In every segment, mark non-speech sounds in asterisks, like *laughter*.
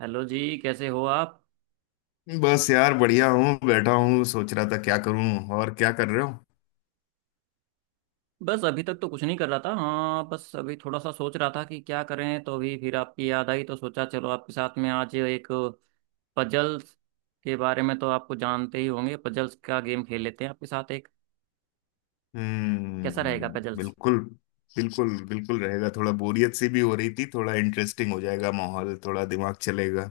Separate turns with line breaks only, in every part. Hello जी, कैसे हो आप।
बस यार बढ़िया हूँ, बैठा हूँ सोच रहा था क्या करूँ। और क्या कर रहे हो?
बस अभी तक तो कुछ नहीं कर रहा था। हाँ, बस अभी थोड़ा सा सोच रहा था कि क्या करें, तो अभी फिर आपकी याद आई तो सोचा चलो आपके साथ में आज एक पजल्स के बारे में तो आपको जानते ही होंगे, पजल्स का गेम खेल लेते हैं आपके साथ एक। कैसा रहेगा
हम्म,
पजल्स?
बिल्कुल। बिल्कुल बिल्कुल रहेगा, थोड़ा बोरियत सी भी हो रही थी, थोड़ा इंटरेस्टिंग हो जाएगा माहौल, थोड़ा दिमाग चलेगा।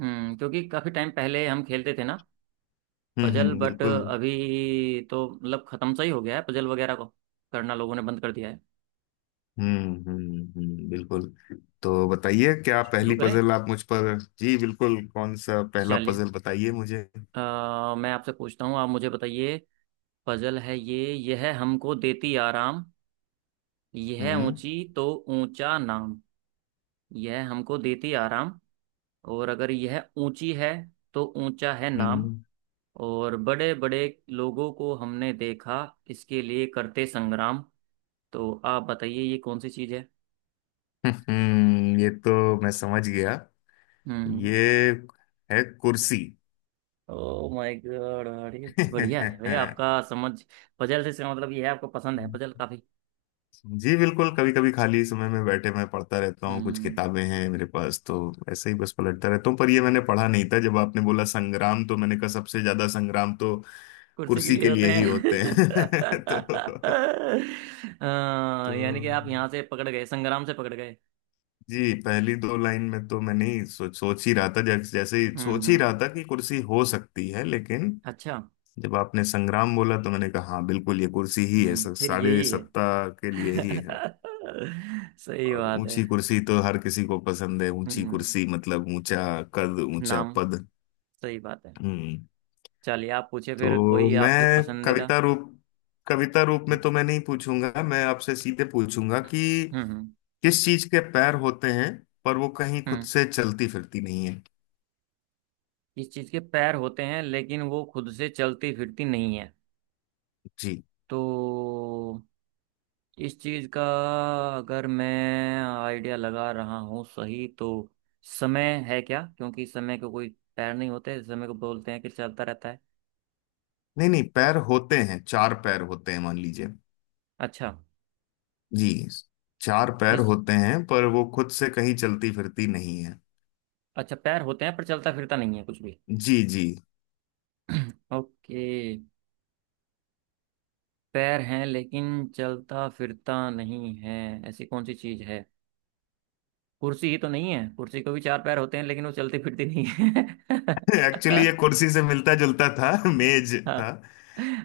क्योंकि काफ़ी टाइम पहले हम खेलते थे ना पजल।
हम्म,
बट
बिल्कुल।
अभी तो मतलब ख़त्म सा ही हो गया है, पजल वगैरह को करना लोगों ने बंद कर दिया है।
बिल्कुल। तो बताइए क्या
शुरू
पहली
करें?
पजल आप मुझ पर। जी बिल्कुल, कौन सा पहला
चलिए।
पजल बताइए मुझे।
अ, मैं आपसे पूछता हूँ, आप मुझे बताइए। पजल है ये: यह हमको देती आराम, यह
हम्म।
ऊंची तो ऊंचा नाम। यह हमको देती आराम, और अगर यह ऊंची है तो ऊंचा है नाम।
हम्म।
और बड़े बड़े लोगों को हमने देखा इसके लिए करते संग्राम। तो आप बताइए ये कौन सी चीज है?
*laughs* ये तो मैं समझ गया।
हम्म।
ये है कुर्सी।
Oh my god! अरे बढ़िया है भैया
*laughs*
आपका समझ। पजल से इसका मतलब ये है आपको पसंद है पजल काफी।
जी बिल्कुल, कभी कभी खाली समय में बैठे मैं पढ़ता रहता हूँ, कुछ
हम्म।
किताबें हैं मेरे पास तो ऐसे ही बस पलटता रहता हूँ, पर ये मैंने पढ़ा नहीं था। जब आपने बोला संग्राम तो मैंने कहा सबसे ज्यादा संग्राम तो
कुर्सी के
कुर्सी
लिए
के
होते
लिए ही
हैं।
होते हैं। *laughs*
*laughs*
तो तो
यानी कि आप यहाँ से पकड़ गए, संग्राम से पकड़ गए।
जी, पहली दो लाइन में तो मैं नहीं सोच सोच ही रहा था, जैसे जैसे ही सोच ही
हम्म।
रहा था कि कुर्सी हो सकती है, लेकिन
अच्छा।
जब आपने संग्राम बोला तो मैंने कहा हाँ बिल्कुल ये कुर्सी ही है।
फिर
साढ़े
यही है।
सत्ता के लिए ही है।
*laughs* सही
और
बात है।
ऊंची कुर्सी तो हर किसी को पसंद है,
हम्म
ऊंची
हम्म।
कुर्सी मतलब ऊंचा कद, ऊंचा
नाम।
पद।
सही बात है।
हम्म।
चलिए आप पूछे फिर
तो
कोई आपकी
मैं
पसंदीदा।
कविता रूप, कविता रूप में
हम्म
तो मैं नहीं पूछूंगा, मैं आपसे सीधे पूछूंगा कि
हम्म
किस चीज के पैर होते हैं पर वो कहीं खुद
हम्म।
से चलती फिरती नहीं है।
इस चीज के पैर होते हैं लेकिन वो खुद से चलती फिरती नहीं है।
जी।
तो इस चीज का अगर मैं आइडिया लगा रहा हूँ सही तो, समय है क्या? क्योंकि समय को कोई पैर नहीं होते, समय को बोलते हैं कि चलता रहता है।
नहीं नहीं, पैर होते हैं, चार पैर होते हैं मान लीजिए।
अच्छा।
जी, चार पैर
किस…
होते हैं पर वो खुद से कहीं चलती फिरती नहीं है।
अच्छा, पैर होते हैं पर चलता फिरता नहीं है कुछ भी।
जी जी।
ओके। पैर हैं लेकिन चलता फिरता नहीं है, ऐसी कौन सी चीज है? कुर्सी ही तो नहीं है? कुर्सी को भी चार पैर होते हैं लेकिन वो चलती फिरती नहीं है। *laughs*
एक्चुअली ये कुर्सी से मिलता जुलता था, मेज
हाँ।
था।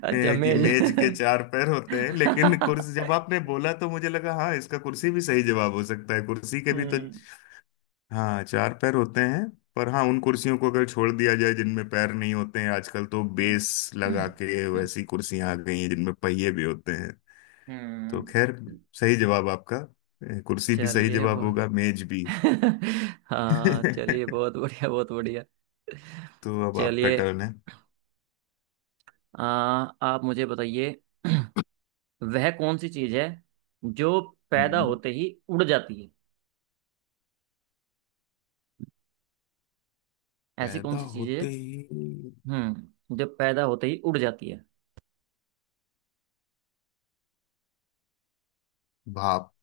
अच्छा,
कि
मेज।
मेज के चार पैर होते हैं, लेकिन
*laughs*
कुर्सी जब आपने बोला तो मुझे लगा हाँ, इसका कुर्सी भी सही जवाब हो सकता है, कुर्सी के भी तो
हम्म
हाँ चार पैर होते हैं। पर हाँ उन कुर्सियों को अगर छोड़ दिया जाए जिनमें पैर नहीं होते हैं, आजकल तो
हम्म
बेस लगा के वैसी कुर्सियां आ गई हैं जिनमें पहिए भी होते हैं। तो
हम्म,
खैर, सही जवाब आपका, कुर्सी भी सही
चलिए
जवाब
बहुत…
होगा, मेज भी।
*laughs* हाँ चलिए
*laughs*
बहुत बढ़िया, बहुत बढ़िया।
तो अब आपका
चलिए।
टर्न।
आ, आप मुझे बताइए। *clears throat* वह कौन सी चीज है जो पैदा
है,
होते ही उड़ जाती है? ऐसी कौन
पैदा
सी चीज है,
होते ही,
हम्म, जो पैदा होते ही उड़ जाती है?
भाप।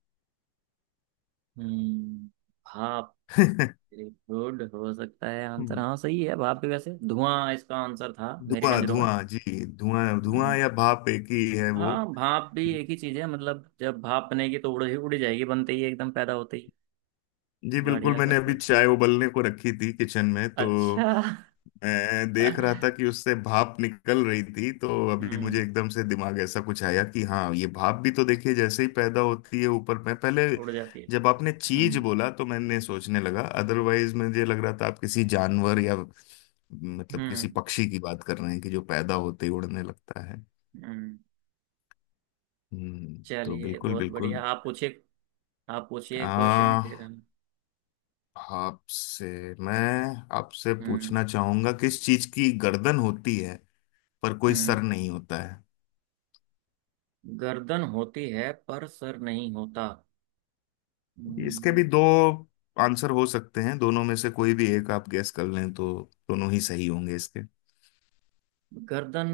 हम्म। भाप?
*laughs*
वेरी गुड, हो सकता है आंसर। हाँ सही है भाप भी, वैसे धुआं इसका आंसर था मेरी
धुआं
नजरों में।
धुआं जी, धुआं धुआं
हम्म,
या भाप एक ही है वो।
हाँ भाप भी एक ही चीज है, मतलब जब भाप बनेगी तो उड़ उड़ जाएगी, बनते ही एकदम, पैदा होते ही।
जी बिल्कुल,
बढ़िया
मैंने
सर
अभी
बढ़िया।
चाय उबलने को रखी थी किचन में, तो
अच्छा।
मैं देख रहा था कि
*laughs*
उससे भाप निकल रही थी, तो अभी मुझे
हम्म।
एकदम से दिमाग ऐसा कुछ आया कि हाँ ये भाप भी तो देखिए जैसे ही पैदा होती है ऊपर में पहले।
उड़ जाती है।
जब आपने चीज
हम्म
बोला तो मैंने सोचने लगा, अदरवाइज मुझे लग रहा था आप किसी जानवर या मतलब किसी
हम्म।
पक्षी की बात कर रहे हैं कि जो पैदा होते ही उड़ने लगता है।
हम्म।
हम्म, तो
चलिए
बिल्कुल
बहुत बढ़िया,
बिल्कुल।
आप पूछिए, आप पूछिए क्वेश्चन
आ
फिर
आपसे मैं आपसे
हम्म।
पूछना चाहूंगा, किस चीज की गर्दन होती है पर कोई
हम्म।
सर नहीं होता है।
गर्दन होती है पर सर नहीं होता।
इसके भी
हम्म,
दो आंसर हो सकते हैं, दोनों में से कोई भी एक आप गैस कर लें तो दोनों ही सही होंगे इसके।
गर्दन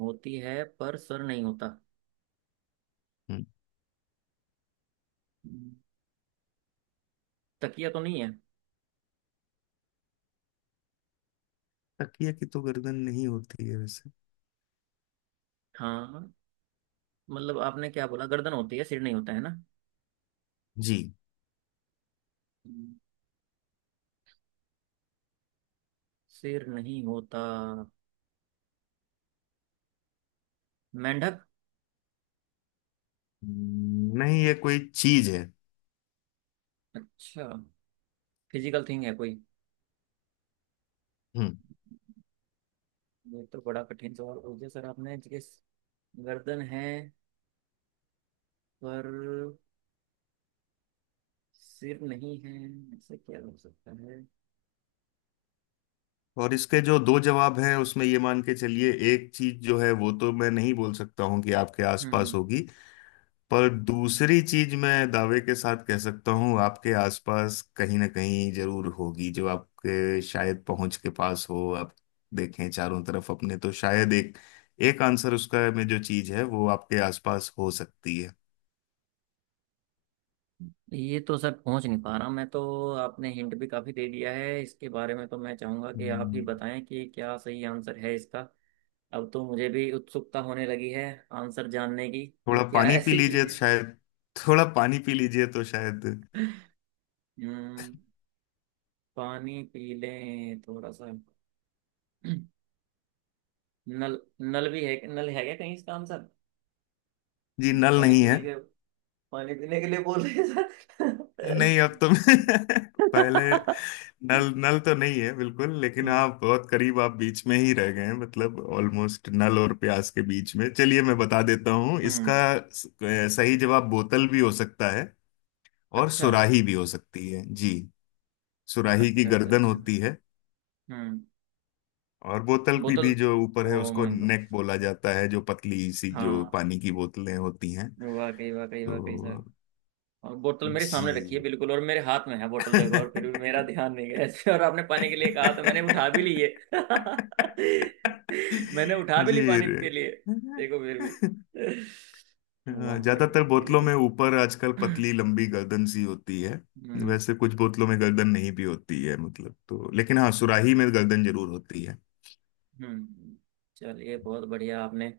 होती है पर सर नहीं होता,
हम्म।
हम्म, तकिया तो नहीं है?
तकिया की तो गर्दन नहीं होती है वैसे।
हाँ, मतलब आपने क्या बोला, गर्दन होती है सिर नहीं होता है
जी।
ना? सिर नहीं होता। मेंढक?
नहीं ये कोई चीज है।
अच्छा, फिजिकल थिंग है कोई?
हम्म।
ये तो बड़ा कठिन सवाल पूछ दिया सर आपने जिस… गर्दन है पर सिर नहीं है, ऐसा क्या हो सकता है?
और इसके जो दो जवाब हैं उसमें ये मान के चलिए, एक चीज जो है वो तो मैं नहीं बोल सकता हूं कि आपके आसपास
हम्म।
होगी, पर दूसरी चीज मैं दावे के साथ कह सकता हूँ आपके आसपास कहीं ना कहीं जरूर होगी, जो आपके शायद पहुंच के पास हो। आप देखें चारों तरफ अपने, तो शायद एक, एक आंसर उसका में जो चीज है वो आपके आसपास हो सकती है।
ये तो सर पहुंच नहीं पा रहा मैं तो। आपने हिंट भी काफी दे दिया है इसके बारे में, तो मैं चाहूंगा कि आप ही
हम्म।
बताएं कि क्या सही आंसर है इसका। अब तो मुझे भी उत्सुकता होने लगी है आंसर जानने की कि
थोड़ा
क्या *laughs*
पानी पी
ऐसी चीज
लीजिए तो
है।
शायद। थोड़ा पानी पी लीजिए तो शायद।
हम्म। पानी पी लें थोड़ा सा। नल? नल भी है, नल है क्या कहीं इसका आंसर?
जी, नल
पानी
नहीं है।
पीने के… पानी पीने के लिए बोल रहे हैं सर?
नहीं, अब तो *laughs* पहले
*laughs*
नल नल तो नहीं है बिल्कुल, लेकिन
हम्म।
हाँ बहुत करीब, आप बीच में ही रह गए हैं। मतलब ऑलमोस्ट नल और प्यास के बीच में। चलिए मैं बता देता हूँ
हम्म,
इसका सही जवाब, बोतल भी हो सकता है और
अच्छा
सुराही भी हो सकती है जी। सुराही की
अच्छा अच्छा।
गर्दन
अच्छा।
होती है।
हम्म।
और बोतल की
बोतल?
भी जो ऊपर है
ओ
उसको
माय गॉड!
नेक बोला जाता है, जो पतली सी जो
हाँ!
पानी की बोतलें होती हैं।
वाकई वाकई वाकई सर।
तो
और बोतल मेरे सामने रखी है
जी।
बिल्कुल, और मेरे हाथ में है बोतल देखो, और फिर भी मेरा
*laughs*
ध्यान नहीं गया इसमें, और आपने पानी के लिए कहा तो मैंने उठा भी ली है।
*laughs*
*laughs* मैंने उठा भी ली
जी
पानी
रे।
के लिए, देखो फिर भी। वाह
हाँ,
भाई
ज्यादातर
वाह,
बोतलों
बिल्कुल।
में ऊपर आजकल
हम्म।
पतली लंबी गर्दन सी होती है। वैसे कुछ बोतलों में गर्दन नहीं भी होती है मतलब, तो लेकिन हाँ सुराही में गर्दन जरूर होती है।
हम्म। चलिए बहुत बढ़िया आपने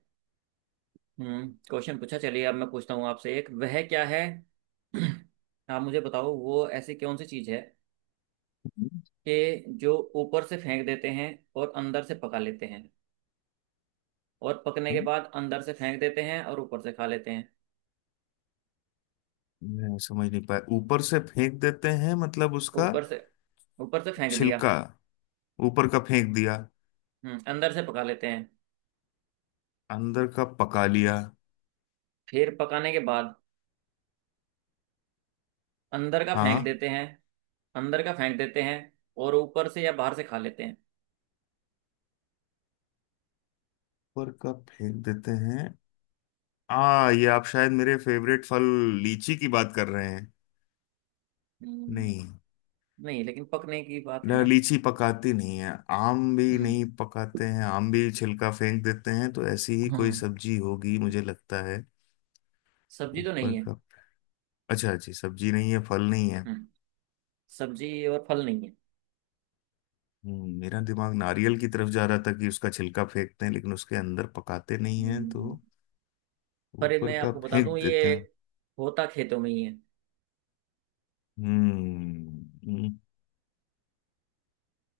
क्वेश्चन पूछा, चलिए अब मैं पूछता हूँ आपसे एक, वह क्या है। *clears throat* आप मुझे बताओ वो ऐसी कौन सी चीज़ है कि जो ऊपर से फेंक देते हैं और अंदर से पका लेते हैं और पकने के
हम्म,
बाद अंदर से फेंक देते हैं और ऊपर से खा लेते हैं।
मैं समझ नहीं पाया ऊपर से फेंक देते हैं मतलब उसका।
ऊपर से, ऊपर से फेंक दिया।
छिलका, ऊपर का फेंक दिया।
हम्म, अंदर से पका लेते हैं।
अंदर का पका लिया।
फिर पकाने के बाद अंदर का फेंक
हाँ।
देते हैं, अंदर का फेंक देते हैं, और ऊपर से या बाहर से खा लेते हैं।
ऊपर का फेंक देते हैं। आ, ये आप शायद मेरे फेवरेट फल लीची की बात कर रहे हैं। नहीं,
हम्म, नहीं लेकिन पकने की बात है ना?
लीची पकाती नहीं है। आम भी
हम्म।
नहीं पकाते हैं, आम भी छिलका फेंक देते हैं, तो ऐसी ही कोई
हम्म।
सब्जी होगी मुझे लगता है।
सब्जी तो
ऊपर
नहीं है।
का। अच्छा जी, सब्जी नहीं है फल नहीं है।
हम्म। सब्जी और फल नहीं है।
मेरा दिमाग नारियल की तरफ जा रहा था कि उसका छिलका फेंकते हैं लेकिन उसके अंदर पकाते नहीं हैं तो।
हम्म। पर ये
ऊपर
मैं
का
आपको बता दूं,
फेंक देते
ये
हैं।
होता खेतों में ही है।
हम्म हम्म,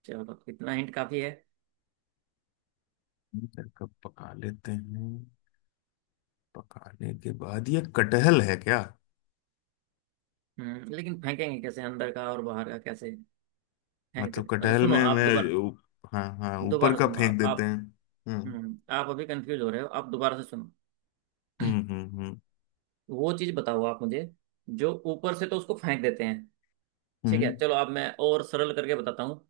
चलो तो इतना हिंट काफी है।
अंदर का पका लेते हैं, पकाने के बाद, ये कटहल है क्या?
हम्म, लेकिन फेंकेंगे कैसे अंदर का और बाहर का, कैसे है
मतलब
इधर? मतलब
कटहल
सुनो
में
आप
मैं
दोबारा,
ऊ- हाँ हाँ, ऊपर
दोबारा
का
सुनो आप
फेंक देते
आप
हैं। हम्म।
आप अभी कंफ्यूज हो रहे हो, आप दोबारा से सुनो। *clears throat*
हम्म। हम्म।
वो चीज बताओ आप मुझे, जो ऊपर से तो उसको फेंक देते हैं। ठीक है
हम्म।
चलो अब मैं और सरल करके बताता हूँ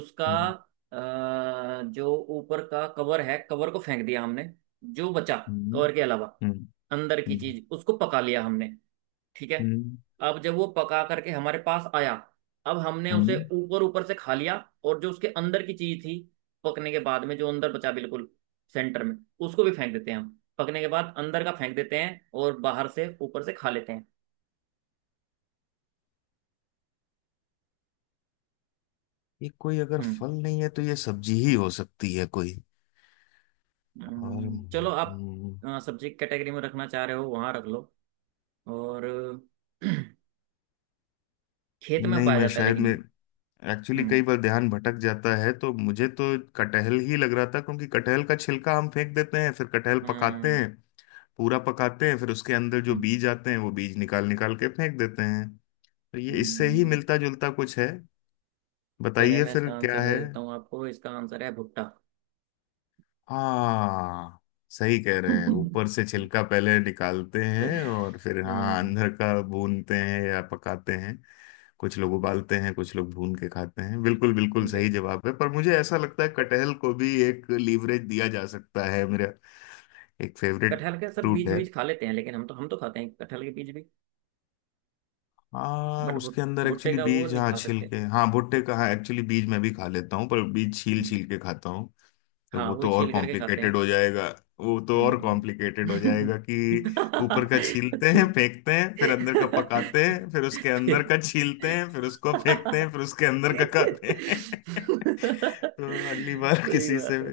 उसका।
हम्म।
जो ऊपर का कवर है, कवर को फेंक दिया हमने। जो बचा
हम्म।
कवर के अलावा
हम्म। हम्म।
अंदर की चीज, उसको पका लिया हमने। ठीक है?
हम्म,
अब जब वो पका करके हमारे पास आया, अब हमने उसे
हम्म।
ऊपर, ऊपर से खा लिया, और जो उसके अंदर की चीज थी, पकने के बाद में जो अंदर बचा, बिल्कुल सेंटर में, उसको भी फेंक देते हैं हम पकने के बाद, अंदर का फेंक देते हैं और बाहर से ऊपर से खा लेते हैं।
ये कोई अगर
हम्म,
फल नहीं है तो ये सब्जी ही हो सकती है कोई। और
चलो आप, सब्जी कैटेगरी में रखना चाह रहे हो वहां रख लो। और *clears throat* खेत में
नहीं,
उगाया
मैं
जाता है
शायद
लेकिन
मैं
ये।
एक्चुअली कई
हम्म
बार ध्यान भटक जाता है, तो मुझे तो कटहल ही लग रहा था, क्योंकि कटहल का छिलका हम फेंक देते हैं, फिर कटहल पकाते
हम्म
हैं, पूरा पकाते हैं, फिर उसके अंदर जो
हम्म।
बीज आते हैं वो बीज निकाल निकाल के फेंक देते हैं, तो ये इससे ही
हम्म।
मिलता जुलता कुछ है।
चले
बताइए
मैं
फिर
इसका
क्या
आंसर दे
है।
देता हूँ आपको, इसका आंसर है भुट्टा।
हाँ, सही कह रहे हैं, ऊपर से
*laughs*
छिलका पहले निकालते हैं और फिर हाँ
हम्म।
अंदर का भूनते हैं या पकाते हैं। कुछ लोग उबालते हैं, कुछ लोग भून के खाते हैं, बिल्कुल बिल्कुल सही
बिल-
जवाब है। पर मुझे ऐसा लगता है कटहल को भी एक लीवरेज दिया जा सकता है, मेरा एक फेवरेट
कटहल के सर
फ्रूट
बीज,
है।
बीज खा लेते हैं लेकिन हम तो खाते हैं कटहल के बीज भी।
हाँ,
बट
उसके अंदर
भुट्टे
एक्चुअली
का वो
बीज,
नहीं
हाँ
खा
छील
सकते।
के, हाँ भुट्टे का, हाँ एक्चुअली बीज मैं भी खा लेता हूँ पर बीज छील
हम्म।
छील के खाता हूँ। तो
हाँ
वो
वो
तो और
छील करके खाते हैं।
कॉम्प्लिकेटेड हो जाएगा। वो तो और कॉम्प्लिकेटेड हो
हम्म।
जाएगा कि ऊपर का
*laughs*
छीलते
छी-
हैं फेंकते हैं, फिर अंदर का पकाते हैं, फिर उसके
*laughs*
अंदर
फिर-
का छीलते हैं, फिर उसको फेंकते हैं,
*laughs*
फिर उसके अंदर का खाते हैं। *laughs* तो अगली बार
सही
किसी से
बात है।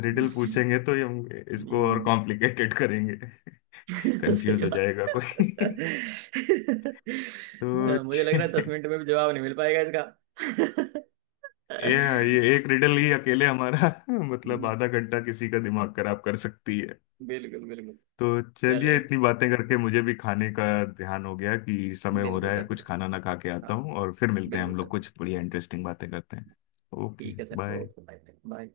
रिडल पूछेंगे तो ये हम इसको और
हम्म।
कॉम्प्लिकेटेड करेंगे। *laughs*
*laughs*
कंफ्यूज
सही
हो
बात।
जाएगा
हाँ,
कोई। *laughs* तो
मुझे लग रहा है 10 मिनट में भी जवाब नहीं मिल पाएगा इसका।
ये ये एक रिडल ही अकेले हमारा, *laughs* मतलब
हम्म,
आधा घंटा किसी का दिमाग खराब कर सकती है।
बिल्कुल बिल्कुल।
तो चलिए,
चलिए
इतनी बातें करके मुझे भी खाने का ध्यान हो गया कि समय हो
बिल्कुल
रहा है,
सर
कुछ
बिल्कुल।
खाना ना खा के
हाँ।
आता हूँ और फिर मिलते हैं
बिल्कुल
हम
सर।
लोग, कुछ बढ़िया इंटरेस्टिंग बातें करते हैं। ओके
ठीक है sir
bye.
Okay bye. Bye.